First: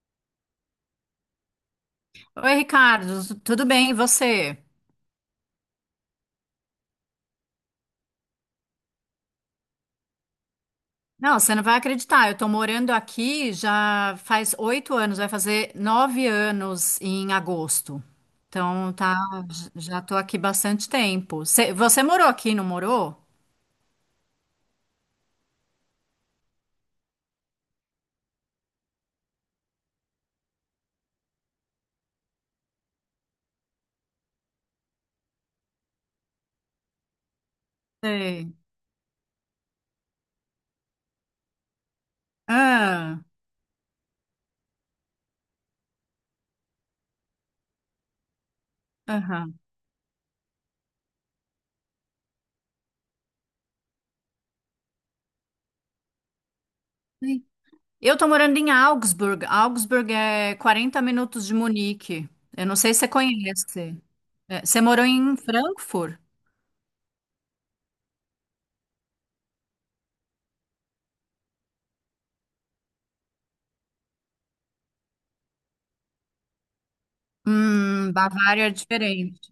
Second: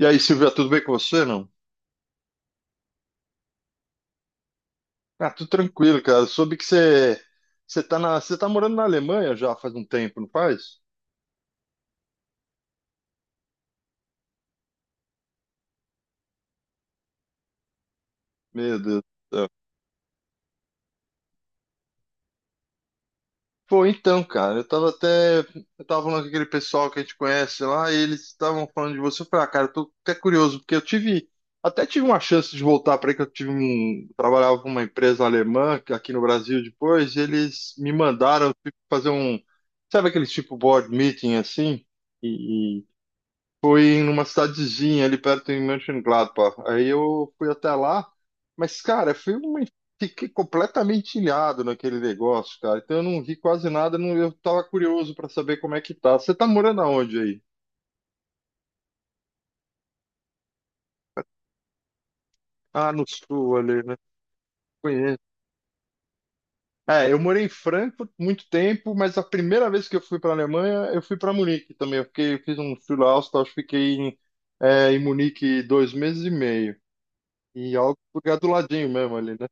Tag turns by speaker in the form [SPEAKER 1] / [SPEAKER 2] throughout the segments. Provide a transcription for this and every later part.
[SPEAKER 1] E aí, Silvia, tudo bem com você, não?
[SPEAKER 2] Oi, Ricardo, tudo bem? E você?
[SPEAKER 1] Ah, tudo tranquilo, cara. Soube que você tá morando na Alemanha já faz um tempo, não faz?
[SPEAKER 2] Não, você não vai acreditar. Eu tô morando aqui já faz 8 anos, vai fazer 9 anos em agosto.
[SPEAKER 1] Meu
[SPEAKER 2] Então,
[SPEAKER 1] Deus do
[SPEAKER 2] tá,
[SPEAKER 1] céu.
[SPEAKER 2] já tô aqui bastante tempo. Você morou aqui, não morou?
[SPEAKER 1] Pô, então, cara, eu tava falando com aquele pessoal que a gente conhece lá, e eles estavam falando de você. Eu falei, ah, cara, eu tô até curioso, porque eu tive até tive uma chance de voltar para aí que eu tive trabalhava com uma empresa alemã aqui no Brasil depois, e eles me mandaram
[SPEAKER 2] Sei.
[SPEAKER 1] tipo, fazer um, sabe aqueles tipo board meeting assim?
[SPEAKER 2] Ah,
[SPEAKER 1] Foi numa cidadezinha ali perto em Mönchengladbach. Aí eu fui até lá, mas, cara,
[SPEAKER 2] aham.
[SPEAKER 1] fiquei completamente ilhado naquele negócio, cara. Então eu não vi quase nada, não. Eu tava curioso pra saber como é que tá. Você tá morando aonde aí?
[SPEAKER 2] Sim. Eu tô morando em Augsburg. Augsburg é 40 minutos de Munique. Eu não
[SPEAKER 1] Ah,
[SPEAKER 2] sei se
[SPEAKER 1] no
[SPEAKER 2] você
[SPEAKER 1] sul ali, né?
[SPEAKER 2] conhece. É, você morou
[SPEAKER 1] Conheço.
[SPEAKER 2] em Frankfurt?
[SPEAKER 1] É, eu morei em Frankfurt muito tempo, mas a primeira vez que eu fui pra Alemanha, eu fui para Munique também. Eu fiz um Schulaustaus, fiquei em Munique 2 meses e meio. E algo lugar do
[SPEAKER 2] Bavária é
[SPEAKER 1] ladinho mesmo ali, né?
[SPEAKER 2] diferente.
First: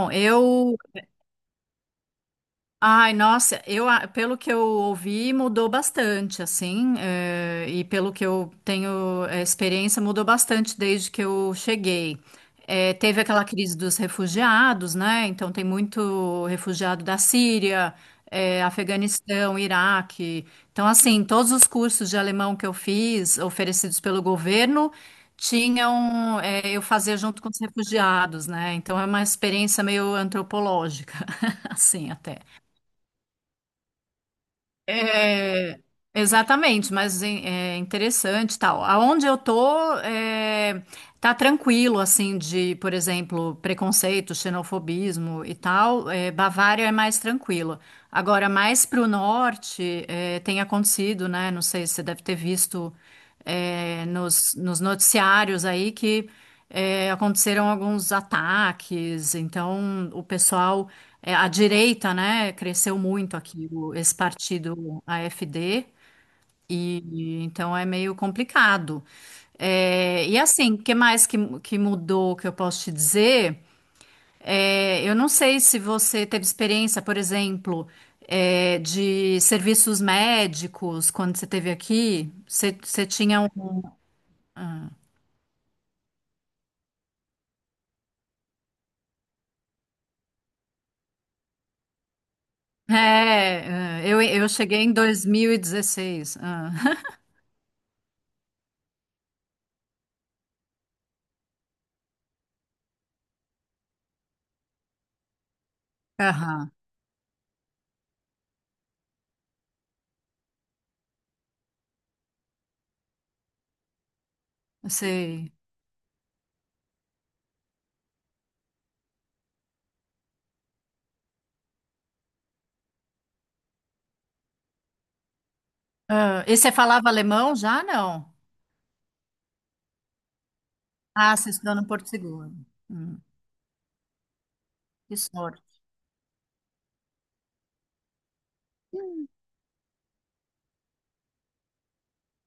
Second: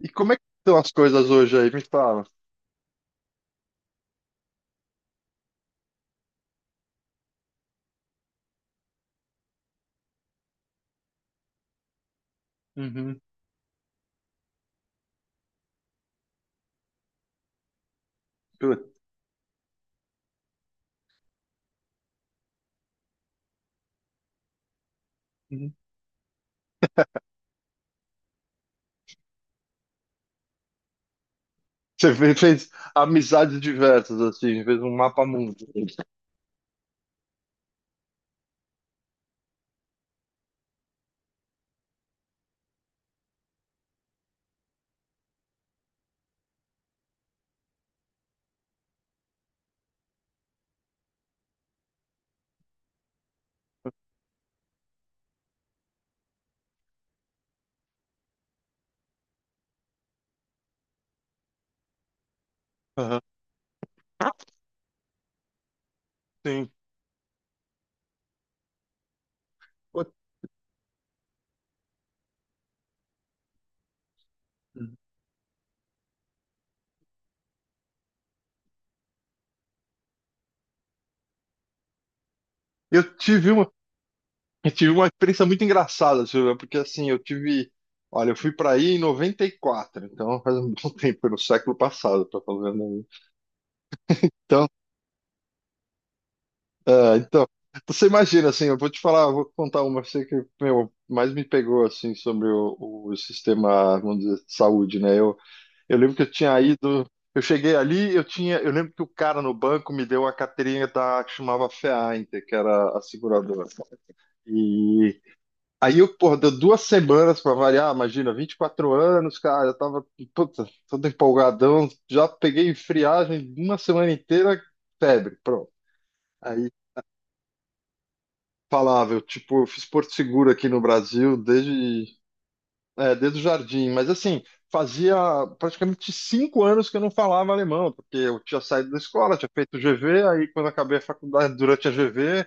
[SPEAKER 1] E como é que estão
[SPEAKER 2] eu
[SPEAKER 1] as coisas hoje aí? Me fala.
[SPEAKER 2] Ai, nossa, pelo que eu ouvi, mudou bastante, assim, e pelo que eu tenho experiência, mudou bastante desde que eu cheguei.
[SPEAKER 1] Uhum.
[SPEAKER 2] Teve aquela crise dos refugiados, né? Então, tem muito refugiado da Síria,
[SPEAKER 1] Putz.
[SPEAKER 2] Afeganistão, Iraque. Então, assim, todos os cursos de alemão que eu fiz, oferecidos pelo governo,
[SPEAKER 1] Uhum.
[SPEAKER 2] tinham, eu fazia junto com os refugiados, né? Então, é uma experiência meio antropológica, assim,
[SPEAKER 1] Você
[SPEAKER 2] até.
[SPEAKER 1] fez amizades diversas, assim, fez um mapa mundo.
[SPEAKER 2] É, exatamente, mas é interessante e tal. Aonde eu tô, é, tá tranquilo, assim, de, por exemplo, preconceito, xenofobismo e tal. É, Bavária é mais tranquilo. Agora, mais para o norte, tem acontecido, né? Não sei se você deve ter visto, nos noticiários aí que aconteceram alguns ataques. Então, o pessoal, a direita, né, cresceu
[SPEAKER 1] Aham.
[SPEAKER 2] muito aqui, esse partido AfD,
[SPEAKER 1] Sim.
[SPEAKER 2] e então é meio complicado.
[SPEAKER 1] Putz.
[SPEAKER 2] E assim, o que mais que mudou que eu posso te dizer? É, eu não sei se você teve experiência, por exemplo, é, de serviços médicos quando você esteve aqui. Você
[SPEAKER 1] Eu
[SPEAKER 2] tinha
[SPEAKER 1] tive
[SPEAKER 2] um.
[SPEAKER 1] uma, eu tive uma experiência muito engraçada, Silvia, porque assim, eu tive. Olha, eu fui para aí em 94, então faz um bom tempo, no século passado, tá falando aí.
[SPEAKER 2] É, eu
[SPEAKER 1] Então,
[SPEAKER 2] cheguei em 2016. Ah,
[SPEAKER 1] então, você imagina, assim, eu vou te falar, eu vou contar uma, eu sei que, meu, mais me pegou, assim, sobre o sistema, vamos dizer, de saúde, né? Eu lembro que eu tinha
[SPEAKER 2] Aham,
[SPEAKER 1] ido. Eu cheguei ali, eu tinha. Eu lembro que o cara no banco me deu uma carteirinha da que chamava FEAINTER, que era a seguradora. E
[SPEAKER 2] sei.
[SPEAKER 1] aí eu, porra, deu 2 semanas pra variar, imagina, 24 anos, cara, eu tava, puta, todo empolgadão, já peguei friagem uma semana inteira, febre, pronto.
[SPEAKER 2] Ah, e
[SPEAKER 1] Aí
[SPEAKER 2] você falava alemão já? Não.
[SPEAKER 1] falava, eu, tipo, eu fiz Porto Seguro aqui no Brasil
[SPEAKER 2] Ah, você estudou no Porto
[SPEAKER 1] desde.
[SPEAKER 2] Seguro.
[SPEAKER 1] É,
[SPEAKER 2] Hum,
[SPEAKER 1] desde o jardim, mas assim, fazia
[SPEAKER 2] que sorte.
[SPEAKER 1] praticamente 5 anos que eu não falava alemão, porque eu tinha saído da escola, tinha feito GV, aí quando acabei a faculdade, durante a GV,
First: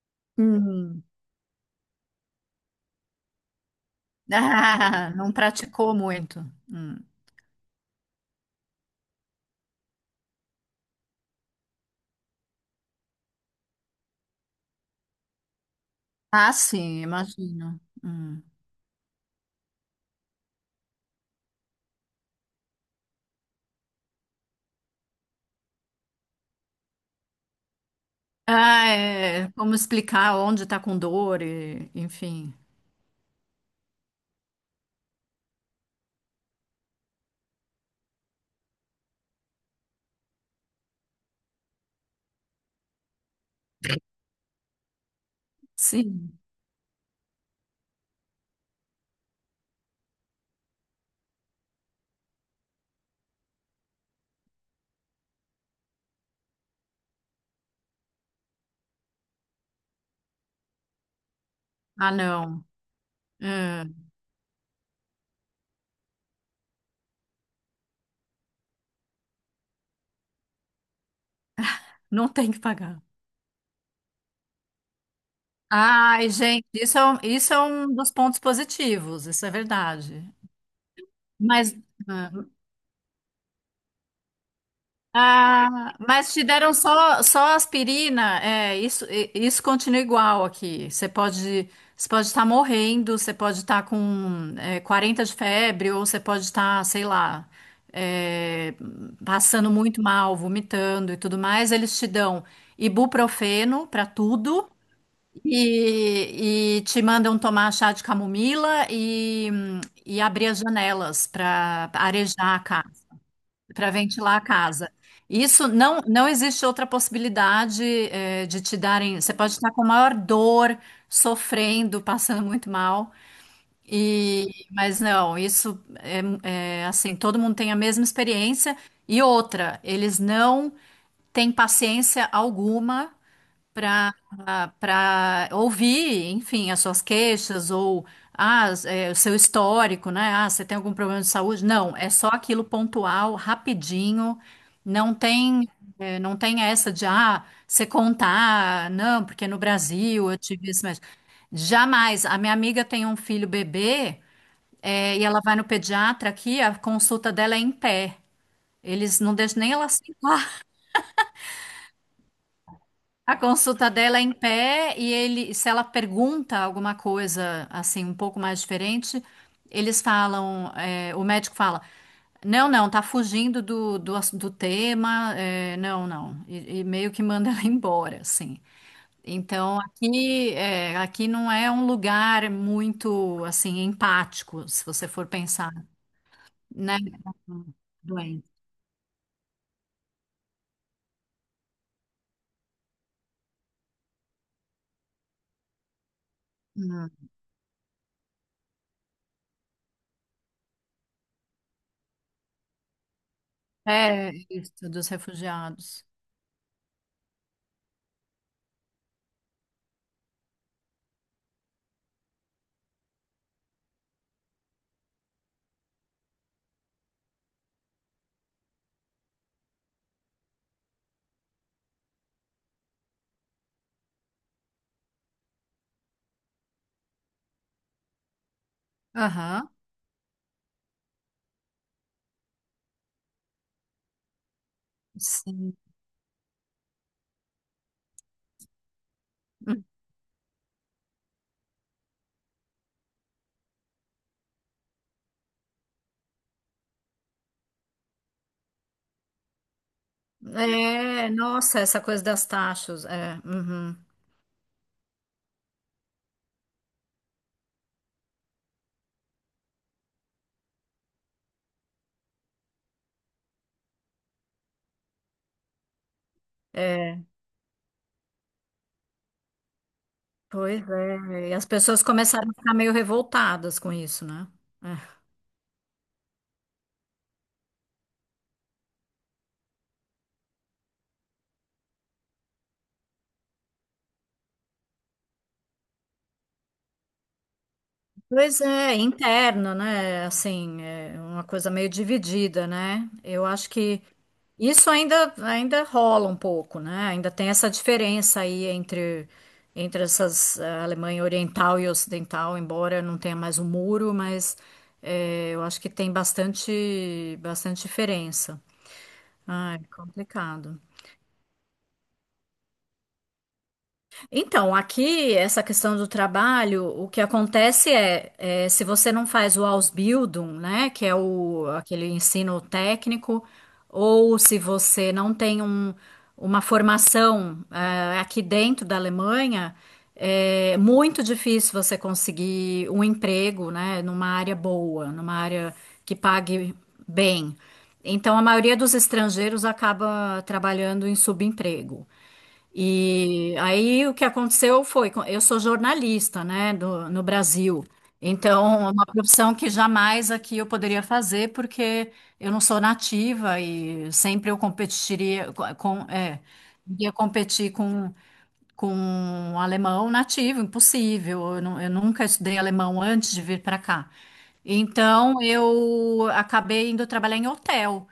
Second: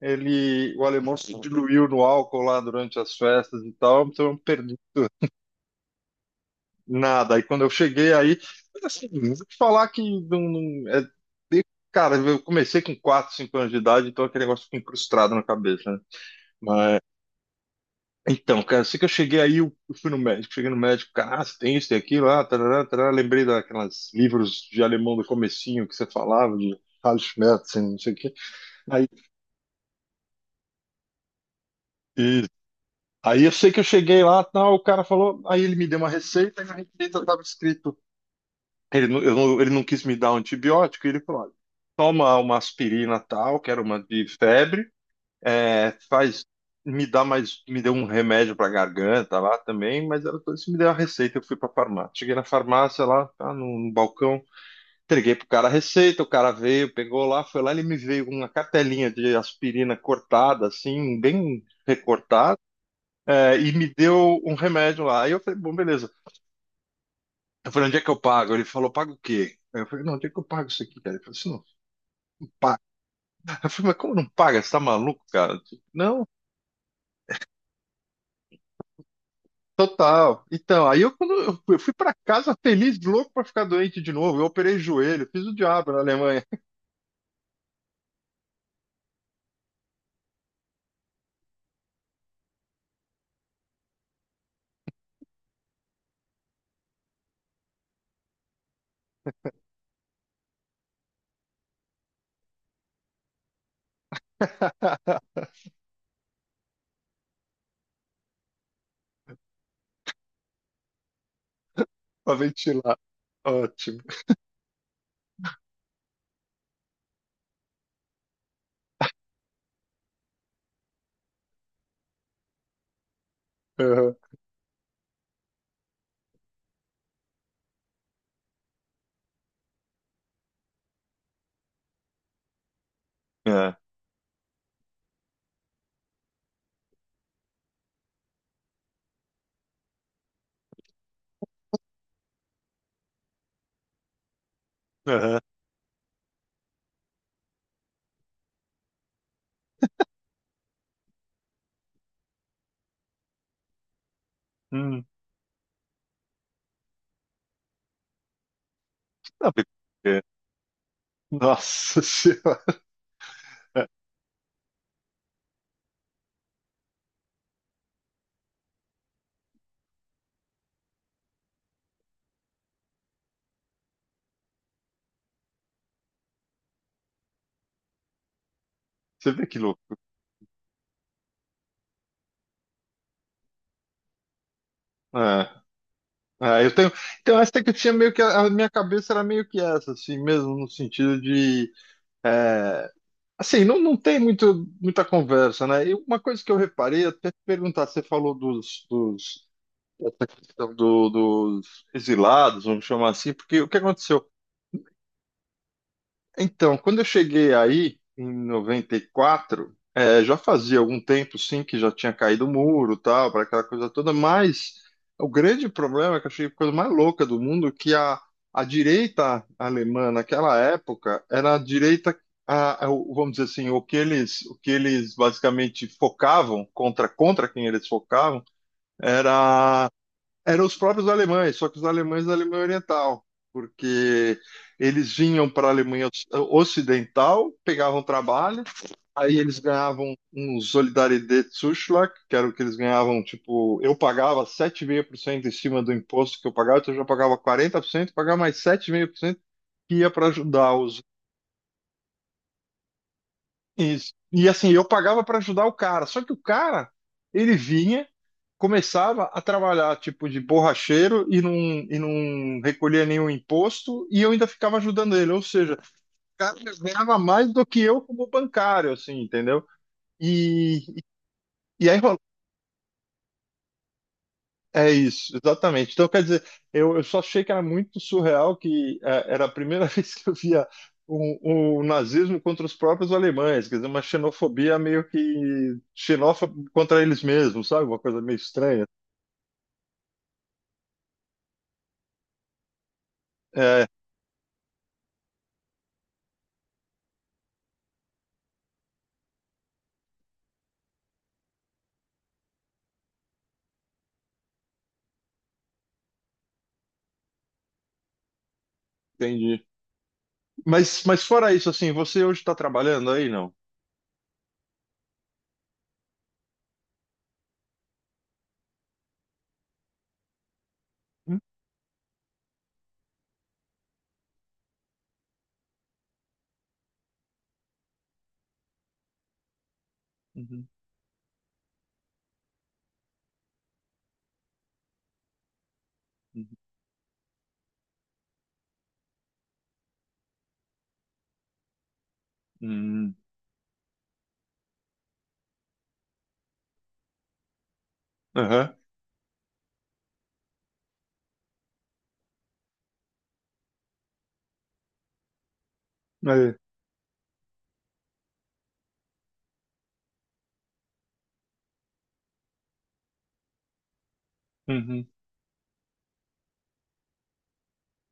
[SPEAKER 1] ele, o
[SPEAKER 2] Hum.
[SPEAKER 1] alemão se diluiu no álcool lá durante as festas e tal, então eu não perdi
[SPEAKER 2] Ah, não praticou muito. Hum.
[SPEAKER 1] nada. Aí quando eu cheguei aí, mas assim, vou te falar que não, de- cara, eu comecei com 4, 5 anos de idade, então aquele negócio fica incrustado na cabeça, né?
[SPEAKER 2] Ah, sim, imagino. Hum.
[SPEAKER 1] Então, cara, eu sei que eu cheguei aí, eu fui no médico, cheguei no médico, cara, ah, você tem isso, tem aquilo, ah, tarará, tarará. Lembrei daquelas livros de alemão do comecinho que você falava, de Carl Schmerz, assim, não sei o quê.
[SPEAKER 2] Ah,
[SPEAKER 1] Aí,
[SPEAKER 2] é, como explicar onde está com dor, e,
[SPEAKER 1] e-
[SPEAKER 2] enfim.
[SPEAKER 1] aí, eu sei que eu cheguei lá, tal, o cara falou, aí ele me deu uma receita, e na receita estava escrito, ele não quis me dar um antibiótico, e ele falou, olha, toma uma aspirina tal, que era uma de febre, é,
[SPEAKER 2] Sim.
[SPEAKER 1] faz, me dá mais, me deu um remédio para garganta lá também, mas ela falou assim, me deu a receita, eu fui para farmácia. Cheguei na farmácia lá, tá, no balcão, entreguei pro cara a receita, o cara veio, pegou lá, foi lá, ele me veio com uma cartelinha de aspirina cortada, assim, bem
[SPEAKER 2] Ah,
[SPEAKER 1] recortada,
[SPEAKER 2] não.
[SPEAKER 1] e
[SPEAKER 2] É,
[SPEAKER 1] me deu um remédio lá. Aí eu falei, bom, beleza. Eu falei, onde é que eu pago? Ele falou, paga o quê? Aí eu falei, não, onde é que eu pago isso aqui, cara? Ele falou assim,
[SPEAKER 2] não tem
[SPEAKER 1] não,
[SPEAKER 2] que
[SPEAKER 1] paga.
[SPEAKER 2] pagar.
[SPEAKER 1] Eu falei, mas como não paga? Você tá maluco, cara? Não.
[SPEAKER 2] Ai, gente, isso é um dos pontos positivos, isso é verdade.
[SPEAKER 1] Total. Então, aí eu, quando eu fui
[SPEAKER 2] Mas,
[SPEAKER 1] eu fui pra
[SPEAKER 2] ah,
[SPEAKER 1] casa feliz, louco pra ficar doente de novo. Eu operei joelho, fiz o diabo
[SPEAKER 2] ah,
[SPEAKER 1] na
[SPEAKER 2] mas te
[SPEAKER 1] Alemanha.
[SPEAKER 2] deram só, só aspirina. É, isso, isso continua igual aqui. Você pode estar morrendo, você pode estar com é, 40 de febre, ou você pode estar, sei lá, é, passando muito mal, vomitando e tudo mais. Eles te dão ibuprofeno para tudo e te mandam tomar chá de camomila e abrir as janelas para
[SPEAKER 1] Pra
[SPEAKER 2] arejar a
[SPEAKER 1] ventilar.
[SPEAKER 2] casa para
[SPEAKER 1] Ótimo.
[SPEAKER 2] ventilar a casa. Isso não, não existe outra possibilidade, de te darem. Você pode estar com maior dor, sofrendo, passando muito mal.
[SPEAKER 1] Aham.
[SPEAKER 2] E, mas não, isso é, é assim, todo mundo tem a mesma experiência. E outra, eles não têm paciência alguma
[SPEAKER 1] É.
[SPEAKER 2] para para ouvir, enfim, as suas queixas ou ah, o seu histórico, né? Ah, você tem algum problema de saúde? Não, é só aquilo pontual, rapidinho. Não
[SPEAKER 1] Aham.
[SPEAKER 2] tem, não tem essa de ah, você contar, não, porque no Brasil eu tive isso, mas jamais. A minha amiga tem um filho bebê,
[SPEAKER 1] Hum.
[SPEAKER 2] é, e ela vai no pediatra aqui, a consulta dela é em pé. Eles não
[SPEAKER 1] Não,
[SPEAKER 2] deixam nem ela sentar.
[SPEAKER 1] Nossa Senhora.
[SPEAKER 2] A consulta dela é em pé e ele, se ela pergunta alguma coisa assim um pouco mais diferente, eles falam, é, o médico fala, não, não, tá fugindo do tema, é, não, não, e meio que manda ela embora, assim.
[SPEAKER 1] Você vê que
[SPEAKER 2] Então
[SPEAKER 1] louco.
[SPEAKER 2] aqui, é, aqui não é um lugar muito assim empático, se você for
[SPEAKER 1] É.
[SPEAKER 2] pensar,
[SPEAKER 1] É, eu tenho.
[SPEAKER 2] né?
[SPEAKER 1] Então, essa que eu tinha meio que.
[SPEAKER 2] Doente.
[SPEAKER 1] A minha cabeça era meio que essa, assim, mesmo, no sentido de, é, assim, não tem muito, muita conversa, né? E uma coisa que eu reparei,
[SPEAKER 2] Hum.
[SPEAKER 1] até te perguntar, você falou dos, essa questão dos exilados, vamos chamar assim, porque o que aconteceu?
[SPEAKER 2] É isso dos refugiados.
[SPEAKER 1] Então, quando eu cheguei aí, em 94, já fazia algum tempo, sim, que já tinha caído o muro, tal, para aquela coisa toda, mas o grande problema, é que eu achei a coisa mais louca do mundo, que a direita alemã naquela época era a direita, vamos dizer assim, o que eles basicamente focavam, contra quem eles focavam,
[SPEAKER 2] Aham,
[SPEAKER 1] era eram os próprios alemães, só que os alemães da Alemanha Oriental, porque eles vinham para a
[SPEAKER 2] sim.
[SPEAKER 1] Alemanha Ocidental, pegavam trabalho, aí eles ganhavam um Solidaritätszuschlag, que era o que eles ganhavam, tipo, eu pagava sete vírgula cinco por cento em cima do imposto que eu pagava, então eu já pagava 40%, pagava mais 7,5% que ia para ajudar os.
[SPEAKER 2] É, nossa, essa coisa das taxas, é, uhum,
[SPEAKER 1] Isso. E assim, eu pagava para ajudar o cara. Só que o cara, ele vinha, começava a trabalhar tipo de borracheiro e não recolhia nenhum imposto e eu ainda ficava ajudando ele. Ou seja, o cara ganhava
[SPEAKER 2] é,
[SPEAKER 1] mais do que eu como bancário, assim, entendeu? E,
[SPEAKER 2] pois é, e as
[SPEAKER 1] e aí.
[SPEAKER 2] pessoas começaram a ficar meio revoltadas com isso, né?
[SPEAKER 1] É
[SPEAKER 2] É.
[SPEAKER 1] isso, exatamente. Então, quer dizer, eu só achei que era muito surreal que era a primeira vez que eu via o nazismo contra os próprios alemães, quer dizer, uma xenofobia meio que xenófoba contra eles mesmos, sabe? Uma coisa meio
[SPEAKER 2] Pois
[SPEAKER 1] estranha.
[SPEAKER 2] é, interno, né? Assim, é uma coisa meio dividida, né? Eu acho
[SPEAKER 1] É,
[SPEAKER 2] que isso ainda, ainda rola um pouco, né? Ainda tem essa diferença aí entre, entre essas eh, Alemanha Oriental e Ocidental, embora não tenha mais o muro, mas eu acho que tem bastante, bastante diferença.
[SPEAKER 1] entendi.
[SPEAKER 2] Ah, é complicado.
[SPEAKER 1] Mas, fora isso, assim, você hoje está trabalhando aí, não?
[SPEAKER 2] Então, aqui, essa questão do trabalho, o que acontece é, é, se você não faz o Ausbildung, né, que é
[SPEAKER 1] Hum.
[SPEAKER 2] o, aquele ensino técnico, ou se você não tem uma formação, aqui dentro da Alemanha,
[SPEAKER 1] Uhum.
[SPEAKER 2] é muito difícil você conseguir um emprego, né, numa área boa, numa área que
[SPEAKER 1] Uhum.
[SPEAKER 2] pague bem. Então, a maioria dos estrangeiros acaba trabalhando em subemprego.
[SPEAKER 1] Uhum.
[SPEAKER 2] E aí o que aconteceu foi, eu sou jornalista, né, no Brasil.
[SPEAKER 1] Aham.
[SPEAKER 2] Então, é uma profissão que jamais aqui eu poderia fazer, porque eu não sou nativa e sempre eu com, é,
[SPEAKER 1] Aí.
[SPEAKER 2] ia competir com um alemão nativo, impossível. Eu, eu nunca estudei alemão antes de vir para cá.
[SPEAKER 1] Uhum.
[SPEAKER 2] Então, eu acabei indo trabalhar em hotel.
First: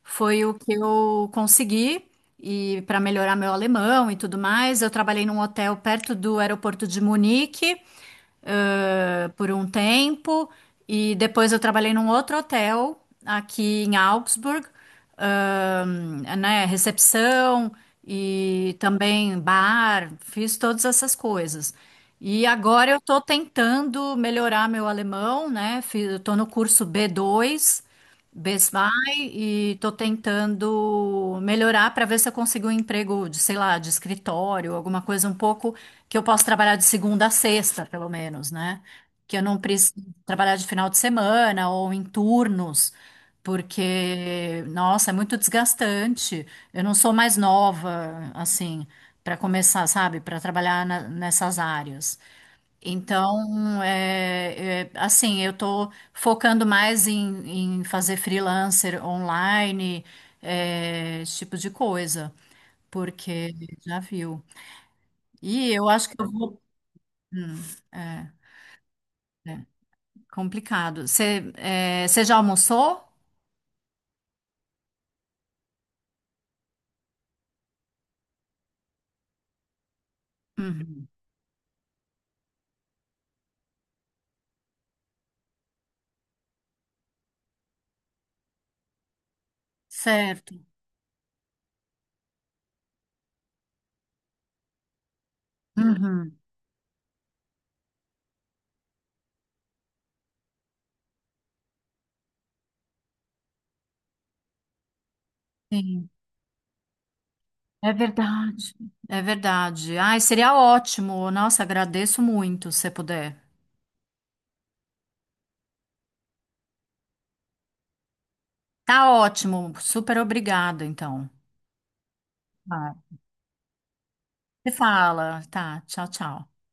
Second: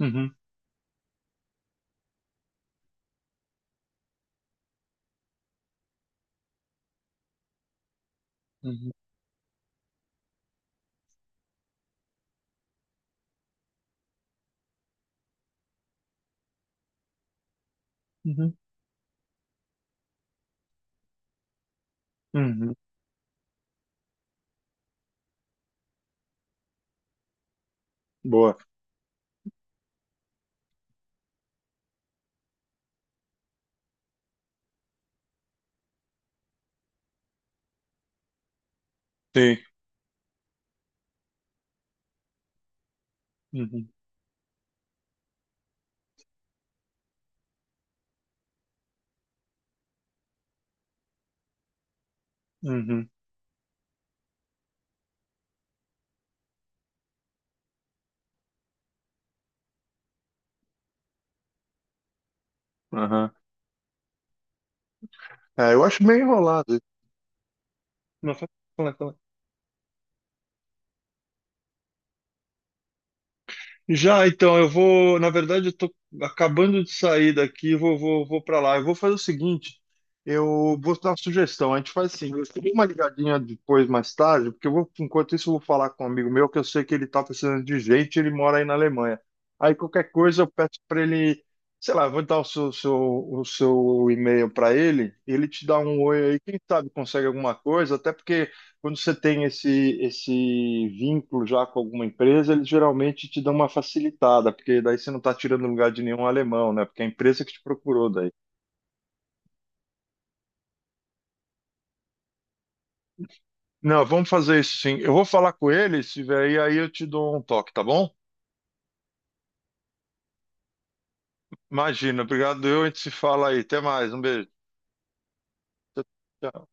[SPEAKER 1] Uhum.
[SPEAKER 2] Foi o que eu consegui e para melhorar meu alemão e tudo mais. Eu trabalhei num hotel perto do aeroporto de Munique,
[SPEAKER 1] Uhum.
[SPEAKER 2] por um tempo e depois eu trabalhei num outro hotel aqui em Augsburg, né, recepção
[SPEAKER 1] Uhum.
[SPEAKER 2] e também bar, fiz todas essas coisas. E
[SPEAKER 1] Uhum.
[SPEAKER 2] agora eu estou tentando melhorar meu alemão, né? Eu estou no curso B2.
[SPEAKER 1] Boa.
[SPEAKER 2] Best Buy e tô tentando melhorar para ver se eu consigo um emprego de, sei lá, de escritório, alguma coisa um pouco que eu possa trabalhar de segunda a sexta, pelo menos, né? Que eu
[SPEAKER 1] Sim.
[SPEAKER 2] não preciso trabalhar de final de semana ou em turnos,
[SPEAKER 1] Uhum.
[SPEAKER 2] porque, nossa, é muito desgastante. Eu não sou mais nova, assim, para começar, sabe, para trabalhar nessas áreas.
[SPEAKER 1] Uhum.
[SPEAKER 2] Então, é, é, assim, eu estou focando mais em, em fazer freelancer online, é, esse tipo de coisa,
[SPEAKER 1] Aham.
[SPEAKER 2] porque já viu. E
[SPEAKER 1] É, eu
[SPEAKER 2] eu
[SPEAKER 1] acho
[SPEAKER 2] acho que
[SPEAKER 1] meio
[SPEAKER 2] eu vou.
[SPEAKER 1] enrolado.
[SPEAKER 2] Hum, é,
[SPEAKER 1] Não, fala, fala, fala.
[SPEAKER 2] é complicado. Você é, você já almoçou?
[SPEAKER 1] Já, então, eu vou. Na verdade, eu tô acabando de sair daqui, vou, vou, vou para lá. Eu vou fazer o seguinte: eu vou
[SPEAKER 2] Uhum,
[SPEAKER 1] dar uma sugestão. A gente faz assim, eu dou uma ligadinha depois, mais tarde, porque eu vou, enquanto isso, eu vou falar com um amigo meu, que eu sei que ele tá precisando de gente, ele mora aí na Alemanha. Aí qualquer coisa eu
[SPEAKER 2] certo.
[SPEAKER 1] peço para ele, sei lá, eu vou dar o seu e-mail para ele, ele te dá um oi
[SPEAKER 2] Uhum,
[SPEAKER 1] aí, quem sabe consegue alguma coisa, até porque, quando você tem esse vínculo já com alguma empresa, eles geralmente te dão uma facilitada, porque daí você não está tirando lugar de
[SPEAKER 2] sim,
[SPEAKER 1] nenhum alemão, né? Porque é a empresa que te
[SPEAKER 2] é
[SPEAKER 1] procurou daí.
[SPEAKER 2] verdade. É verdade. Ai, seria ótimo. Nossa, agradeço muito se puder.
[SPEAKER 1] Não, vamos fazer isso sim. Eu vou falar com ele, se vier aí, aí eu te dou um toque, tá bom?
[SPEAKER 2] Tá ótimo. Super obrigada, então.
[SPEAKER 1] Imagina, obrigado. A gente se fala aí. Até mais, um beijo.
[SPEAKER 2] Você fala, tá,
[SPEAKER 1] Tchau,
[SPEAKER 2] tchau, tchau.
[SPEAKER 1] tchau.